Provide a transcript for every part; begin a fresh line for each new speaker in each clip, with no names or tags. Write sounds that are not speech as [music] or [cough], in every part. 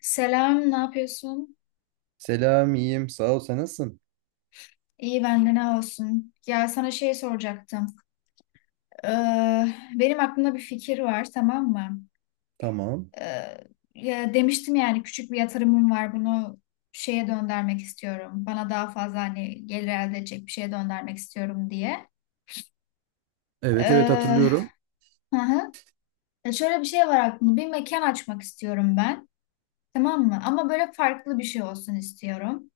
Selam, ne yapıyorsun?
Selam, iyiyim. Sağ ol. Sen nasılsın?
İyi ben de ne olsun. Ya sana şey soracaktım. Ee, benim aklımda bir fikir var, tamam mı?
Tamam.
Ee, ya demiştim yani küçük bir yatırımım var, bunu şeye döndürmek istiyorum. Bana daha fazla hani gelir elde edecek bir şeye döndürmek istiyorum diye.
Evet evet
Ee,
hatırlıyorum.
hı hı. Ya şöyle bir şey var aklımda. Bir mekan açmak istiyorum ben, tamam mı? Ama böyle farklı bir şey olsun istiyorum.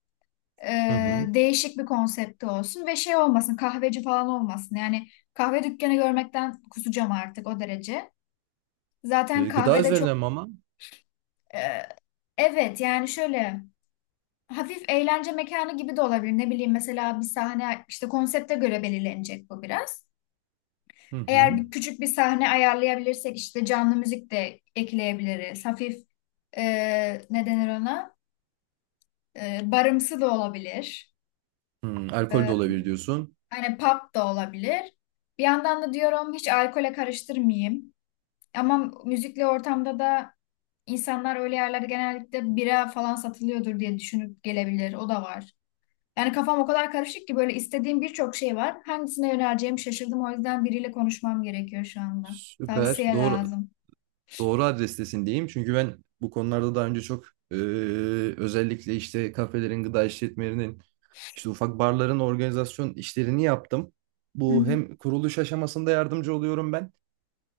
Hı hı.
Değişik bir konsepti olsun ve şey olmasın, kahveci falan olmasın. Yani kahve dükkanı görmekten kusacağım artık o derece. Zaten
E, gıda
kahvede çok
üzerine mi ama?
e, evet yani şöyle hafif eğlence mekanı gibi de olabilir. Ne bileyim mesela bir sahne, işte konsepte göre belirlenecek bu biraz.
Hı
Eğer
hı.
bir küçük bir sahne ayarlayabilirsek işte canlı müzik de ekleyebiliriz. Hafif e, ne denir ona? Barımsı da olabilir.
Hı, alkol de olabilir diyorsun.
Hani pop da olabilir. Bir yandan da diyorum hiç alkole karıştırmayayım. Ama müzikli ortamda da insanlar öyle yerlerde genellikle bira falan satılıyordur diye düşünüp gelebilir. O da var. Yani kafam o kadar karışık ki böyle istediğim birçok şey var. Hangisine yöneleceğimi şaşırdım. O yüzden biriyle konuşmam gerekiyor şu anda.
Süper.
Tavsiye
Doğru
lazım.
doğru adrestesin diyeyim. Çünkü ben bu konularda daha önce çok e, özellikle işte kafelerin, gıda işletmelerinin, işte ufak barların organizasyon işlerini yaptım.
Hı
Bu
hı.
hem kuruluş aşamasında yardımcı oluyorum ben.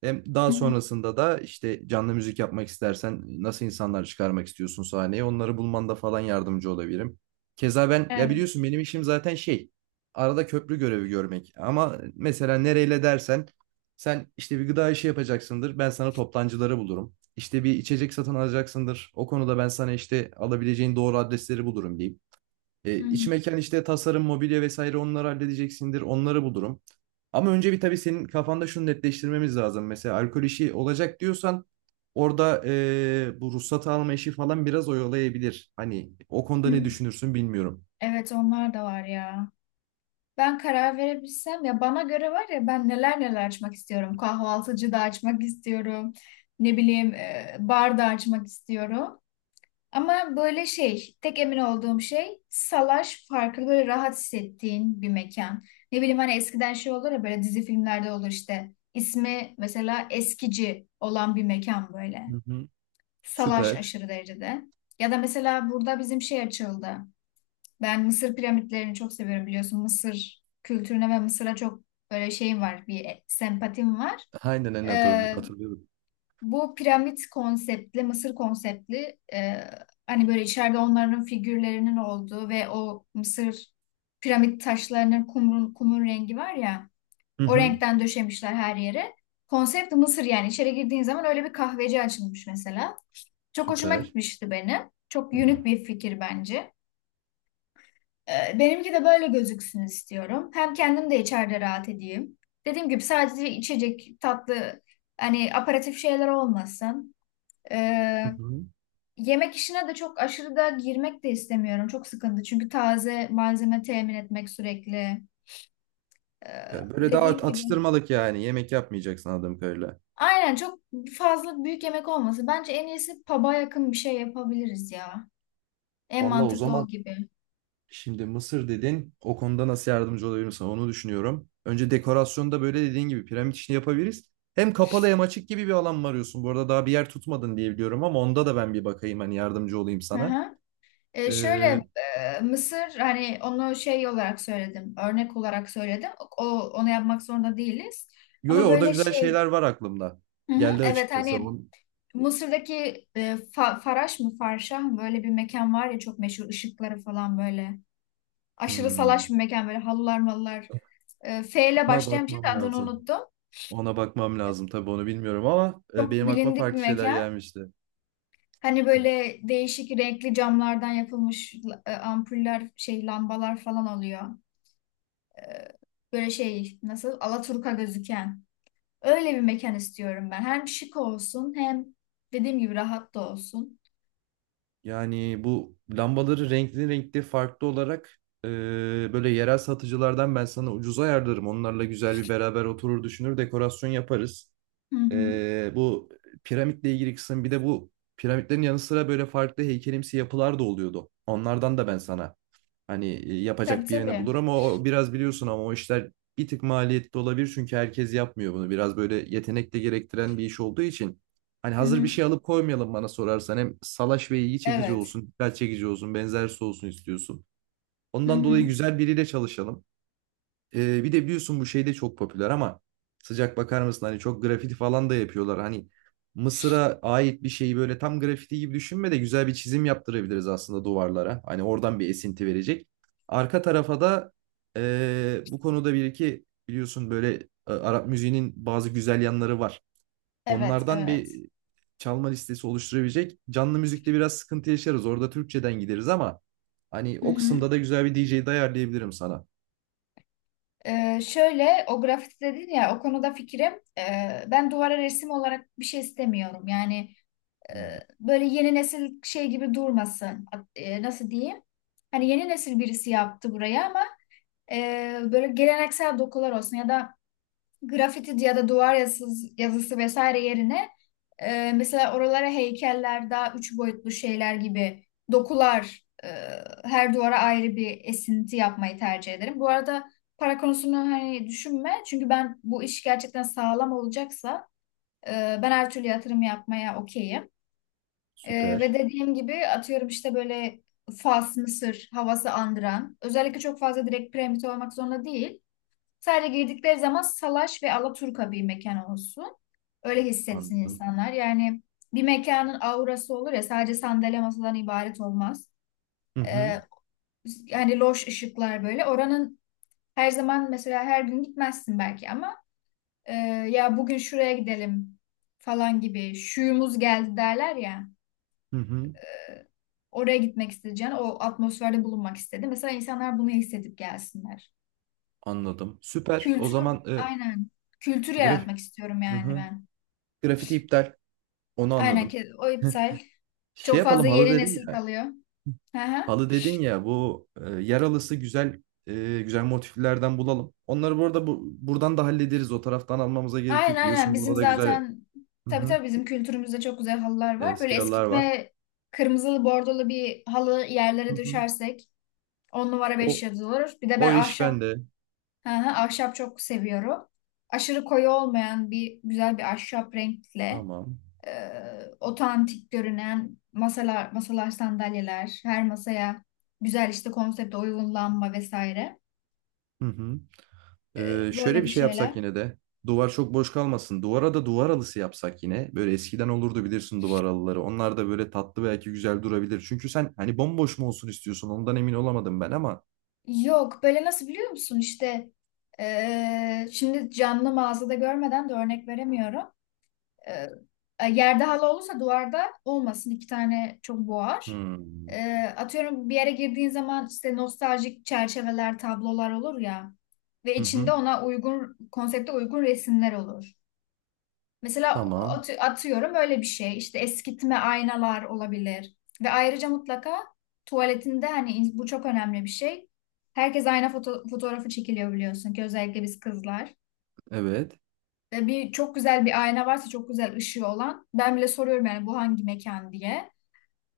Hem
Hı
daha
hı.
sonrasında da işte canlı müzik yapmak istersen nasıl insanlar çıkarmak istiyorsun sahneye onları bulmanda falan yardımcı olabilirim. Keza ben ya
Evet.
biliyorsun benim işim zaten şey arada köprü görevi görmek ama mesela nereyle dersen sen işte bir gıda işi yapacaksındır ben sana toptancıları bulurum. İşte bir içecek satın alacaksındır o konuda ben sana işte alabileceğin doğru adresleri bulurum diyeyim. E,
Hı
iç
hı.
mekan işte tasarım, mobilya vesaire onları halledeceksindir. Onları bulurum. Ama önce bir tabii senin kafanda şunu netleştirmemiz lazım. Mesela alkol işi olacak diyorsan orada bu ruhsat alma işi falan biraz oyalayabilir. Hani o konuda
Hı.
ne düşünürsün bilmiyorum.
Evet, onlar da var ya. Ben karar verebilsem ya, bana göre var ya ben neler neler açmak istiyorum. Kahvaltıcı da açmak istiyorum. Ne bileyim bar da açmak istiyorum. Ama böyle şey, tek emin olduğum şey salaş farklı böyle rahat hissettiğin bir mekan. Ne bileyim hani eskiden şey olur ya böyle dizi filmlerde olur işte. İsmi mesela eskici olan bir mekan böyle.
Hı hı.
Salaş
Süper.
aşırı derecede. Ya da mesela burada bizim şey açıldı. Ben Mısır piramitlerini çok seviyorum biliyorsun. Mısır kültürüne ve Mısır'a çok böyle şeyim var, bir sempatim var.
Aynen aynen
Ee,
hatırlıyorum.
bu piramit konseptli, Mısır konseptli, hani böyle içeride onların figürlerinin olduğu ve o Mısır piramit taşlarının, kumun, kumun rengi var ya,
Hı
o
hı.
renkten döşemişler her yere. Konsept Mısır, yani içeri girdiğin zaman öyle bir kahveci açılmış mesela. Çok hoşuma
Süper.
gitmişti benim. Çok unik bir fikir bence. Benimki de böyle gözüksün istiyorum. Hem kendim de içeride rahat edeyim. Dediğim gibi sadece içecek, tatlı, hani aperatif şeyler olmasın. Ee,
Hı hı.
yemek işine de çok aşırı da girmek de istemiyorum. Çok sıkıntı. Çünkü taze malzeme temin etmek sürekli.
Ya böyle daha
Dediğim gibi.
atıştırmalık yani. Yemek yapmayacaksın anladığım kadarıyla.
Aynen, çok fazla büyük yemek olması. Bence en iyisi pub'a yakın bir şey yapabiliriz ya. En
Vallahi o
mantıklı o
zaman
gibi.
şimdi Mısır dedin. O konuda nasıl yardımcı olabilirim sana onu düşünüyorum. Önce dekorasyonda böyle dediğin gibi piramit işini yapabiliriz. Hem kapalı hem açık gibi bir alan mı arıyorsun? Bu arada daha bir yer tutmadın diye biliyorum ama onda da ben bir bakayım hani yardımcı olayım
Hı
sana.
hı.
Ee,
Şöyle Mısır, hani onu şey olarak söyledim, örnek olarak söyledim. Ok, onu yapmak zorunda değiliz.
yo yo
Ama
orada
böyle
güzel
şey,
şeyler var aklımda.
hı hı,
Geldi
evet
açıkçası.
hani
On,
Mısır'daki Faraş mı, Farşah mı, böyle bir mekan var ya, çok meşhur ışıkları falan böyle. Aşırı salaş bir
hmm,
mekan, böyle halılar mallar. F ile
ona
başlayan bir şey
bakmam
de adını
lazım.
unuttum.
Ona bakmam lazım tabii onu bilmiyorum ama
Çok
benim aklıma
bilindik bir
farklı şeyler
mekan.
gelmişti.
Hani
Hı.
böyle değişik renkli camlardan yapılmış ampuller, şey, lambalar falan oluyor. Böyle şey nasıl, Alaturka gözüken. Öyle bir mekan istiyorum ben. Hem şık olsun hem dediğim gibi rahat da olsun.
Yani bu lambaları renkli renkli farklı olarak böyle yerel satıcılardan ben sana ucuza ayarlarım. Onlarla güzel bir beraber oturur düşünür dekorasyon yaparız.
Hı hı.
Bu piramitle ilgili kısım bir de bu piramitlerin yanı sıra böyle farklı heykelimsi yapılar da oluyordu. Onlardan da ben sana hani
Tabii
yapacak birini
tabii.
bulur ama o biraz biliyorsun ama o işler bir tık maliyetli olabilir çünkü herkes yapmıyor bunu. Biraz böyle yetenek de gerektiren bir iş olduğu için hani
Hı
hazır bir
hı.
şey alıp koymayalım bana sorarsan hem salaş ve ilgi çekici
Evet.
olsun, dikkat çekici olsun, benzersiz olsun istiyorsun.
Hı
Ondan dolayı
hı.
güzel biriyle çalışalım. Bir de biliyorsun bu şey de çok popüler ama sıcak bakar mısın hani çok grafiti falan da yapıyorlar. Hani Mısır'a ait bir şeyi böyle tam grafiti gibi düşünme de güzel bir çizim yaptırabiliriz aslında duvarlara. Hani oradan bir esinti verecek. Arka tarafa da bu konuda bir iki biliyorsun böyle Arap müziğinin bazı güzel yanları var.
Evet,
Onlardan
evet.
bir çalma listesi oluşturabilecek. Canlı müzikte biraz sıkıntı yaşarız. Orada Türkçeden gideriz ama hani
Hı
o
hı.
kısımda da güzel bir DJ de ayarlayabilirim sana.
Şöyle, o grafiti dedin ya, o konuda fikrim, ben duvara resim olarak bir şey istemiyorum. Yani
Hmm.
böyle yeni nesil şey gibi durmasın. Nasıl diyeyim? Hani yeni nesil birisi yaptı buraya ama böyle geleneksel dokular olsun, ya da grafiti ya da duvar yazısı, yazısı vesaire yerine mesela oralara heykeller, daha üç boyutlu şeyler gibi dokular, her duvara ayrı bir esinti yapmayı tercih ederim. Bu arada para konusunu hani düşünme. Çünkü ben bu iş gerçekten sağlam olacaksa, e, ben her türlü yatırım yapmaya okeyim. Ve
Süper.
dediğim gibi atıyorum işte böyle Fas, Mısır havası andıran. Özellikle çok fazla direkt piramit olmak zorunda değil. Sadece girdikleri zaman salaş ve alaturka bir mekan olsun. Öyle hissetsin
Anladım.
insanlar. Yani bir mekanın aurası olur ya, sadece sandalye masadan ibaret olmaz.
Hı hı.
Ee, yani loş ışıklar böyle. Oranın her zaman, mesela her gün gitmezsin belki, ama e, ya bugün şuraya gidelim falan gibi şuyumuz geldi derler ya.
Hı hı.
Oraya gitmek isteyeceğin, o atmosferde bulunmak istedi. Mesela insanlar bunu hissedip gelsinler.
Anladım. Süper. O
Kültür,
zaman e,
aynen. Kültür
graf
yaratmak istiyorum
Hı
yani
hı,
ben.
grafiti iptal. Onu
Aynen
anladım.
ki, o iptal.
[laughs] Şey
Çok fazla
yapalım halı
yeni
dedin
nesil
ya.
kalıyor. Hı hı.
Halı dedin ya bu yer halısı güzel güzel motiflerden bulalım. Onları bu arada buradan da hallederiz. O taraftan almamıza gerek
Aynen
yok.
aynen,
Biliyorsun
bizim
burada da güzel
zaten,
hı
tabii
hı,
tabii bizim kültürümüzde çok güzel halılar var. Böyle
eski halılar var.
eskitme kırmızılı bordolu bir halı
Hı
yerlere
hı.
düşersek 10 numara 5
O
yıldız olur. Bir de
o
ben
iş
ahşap,
bende.
hı hı, ahşap çok seviyorum. Aşırı koyu olmayan bir güzel bir ahşap renkle
Tamam.
e, otantik görünen masalar, sandalyeler, her masaya güzel işte konsepte uygun lamba vesaire.
Hı hı. Şöyle
Böyle
bir
bir
şey yapsak
şeyler.
yine de. Duvar çok boş kalmasın. Duvara da duvar halısı yapsak yine. Böyle eskiden olurdu bilirsin duvar halıları. Onlar da böyle tatlı belki güzel durabilir. Çünkü sen hani bomboş mu olsun istiyorsun? Ondan emin olamadım ben ama.
Yok böyle nasıl biliyor musun işte şimdi canlı mağazada görmeden de örnek veremiyorum. Eee, yerde halı olursa duvarda olmasın, iki tane çok boğar.
Hmm.
Atıyorum bir yere girdiğin zaman işte nostaljik çerçeveler tablolar olur ya, ve
Hı
içinde
hı.
ona uygun, konsepte uygun resimler olur. Mesela
Tamam.
atıyorum öyle bir şey. İşte eskitme aynalar olabilir. Ve ayrıca mutlaka tuvaletinde, hani bu çok önemli bir şey. Herkes ayna fotoğrafı çekiliyor biliyorsun ki, özellikle biz kızlar.
Evet.
Ve bir, çok güzel bir ayna varsa, çok güzel ışığı olan. Ben bile soruyorum yani bu hangi mekan diye.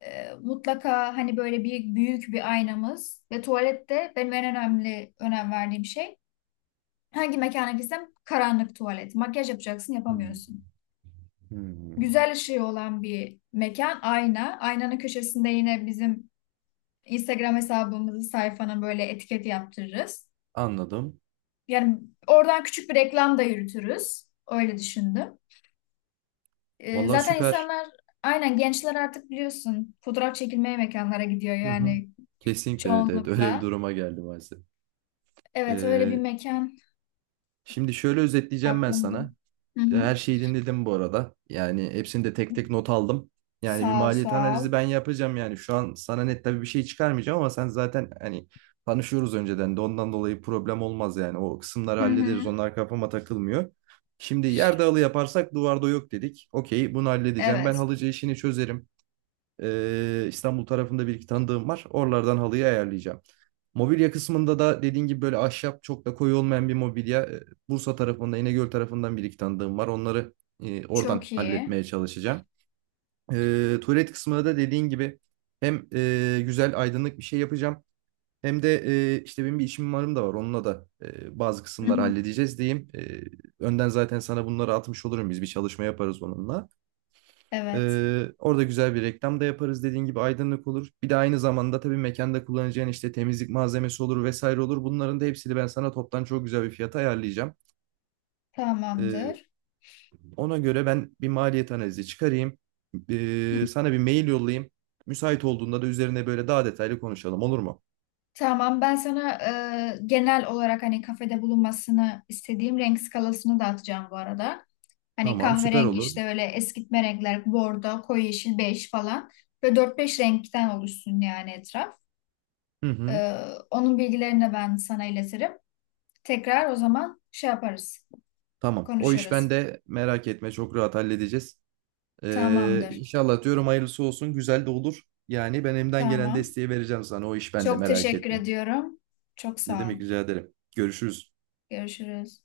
Mutlaka hani böyle bir büyük bir aynamız, ve tuvalette benim en önemli önem verdiğim şey. Hangi mekana gitsem karanlık tuvalet. Makyaj yapacaksın
Hmm.
yapamıyorsun.
Hmm.
Güzel ışığı olan bir mekan, ayna. Aynanın köşesinde yine bizim Instagram hesabımızı, sayfanın, böyle etiket yaptırırız.
Anladım.
Yani oradan küçük bir reklam da yürütürüz. Öyle düşündüm.
Vallahi
Zaten
süper.
insanlar, aynen, gençler artık biliyorsun fotoğraf çekilmeye mekanlara gidiyor
Hı hı.
yani
Kesinlikle evet evet. Öyle bir
çoğunlukla.
duruma geldi maalesef.
Evet, öyle bir
Ee,
mekan
şimdi şöyle özetleyeceğim ben
aklımda.
sana.
Hı hı.
Her şeyi dinledim bu arada. Yani hepsini de tek tek not aldım. Yani bir
Sağ ol,
maliyet
sağ ol.
analizi ben yapacağım yani. Şu an sana net tabii bir şey çıkarmayacağım ama sen zaten hani tanışıyoruz önceden de ondan dolayı problem olmaz yani. O kısımları
Hı
hallederiz.
hı.
Onlar kafama takılmıyor. Şimdi yerde halı yaparsak duvarda yok dedik. Okey bunu halledeceğim. Ben
Evet.
halıcı işini çözerim. İstanbul tarafında bir iki tanıdığım var. Oralardan halıyı ayarlayacağım. Mobilya kısmında da dediğin gibi böyle ahşap çok da koyu olmayan bir mobilya. Bursa tarafında, İnegöl tarafından bir iki tanıdığım var. Onları oradan
Çok iyi.
halletmeye çalışacağım. E, tuvalet kısmında da dediğin gibi hem güzel aydınlık bir şey yapacağım. Hem de işte benim bir işim mimarım da var. Onunla da bazı
Hı
kısımları
hı.
halledeceğiz diyeyim. Önden zaten sana bunları atmış olurum. Biz bir çalışma yaparız onunla.
Evet.
Orada güzel bir reklam da yaparız dediğin gibi aydınlık olur. Bir de aynı zamanda tabii mekanda kullanacağın işte temizlik malzemesi olur vesaire olur. Bunların da hepsini ben sana toptan çok güzel bir fiyata ayarlayacağım. Ee,
Tamamdır.
ona göre ben bir maliyet analizi çıkarayım.
Hı.
Sana bir mail yollayayım. Müsait olduğunda da üzerine böyle daha detaylı konuşalım olur mu?
Tamam, ben sana genel olarak hani kafede bulunmasını istediğim renk skalasını da atacağım bu arada. Hani
Tamam süper
kahverengi,
olur.
işte öyle eskitme renkler, bordo, koyu yeşil, bej falan. Ve dört beş renkten oluşsun yani etraf.
Hı hı,
E, onun bilgilerini de ben sana iletirim. Tekrar o zaman şey yaparız,
tamam o iş
konuşuruz.
bende merak etme çok rahat halledeceğiz.
Tamamdır,
İnşallah diyorum hayırlısı olsun güzel de olur. Yani ben elimden gelen
tamam.
desteği vereceğim sana o iş bende
Çok
merak
teşekkür
etme.
ediyorum. Çok
Ne
sağ ol.
demek rica ederim. Görüşürüz.
Görüşürüz.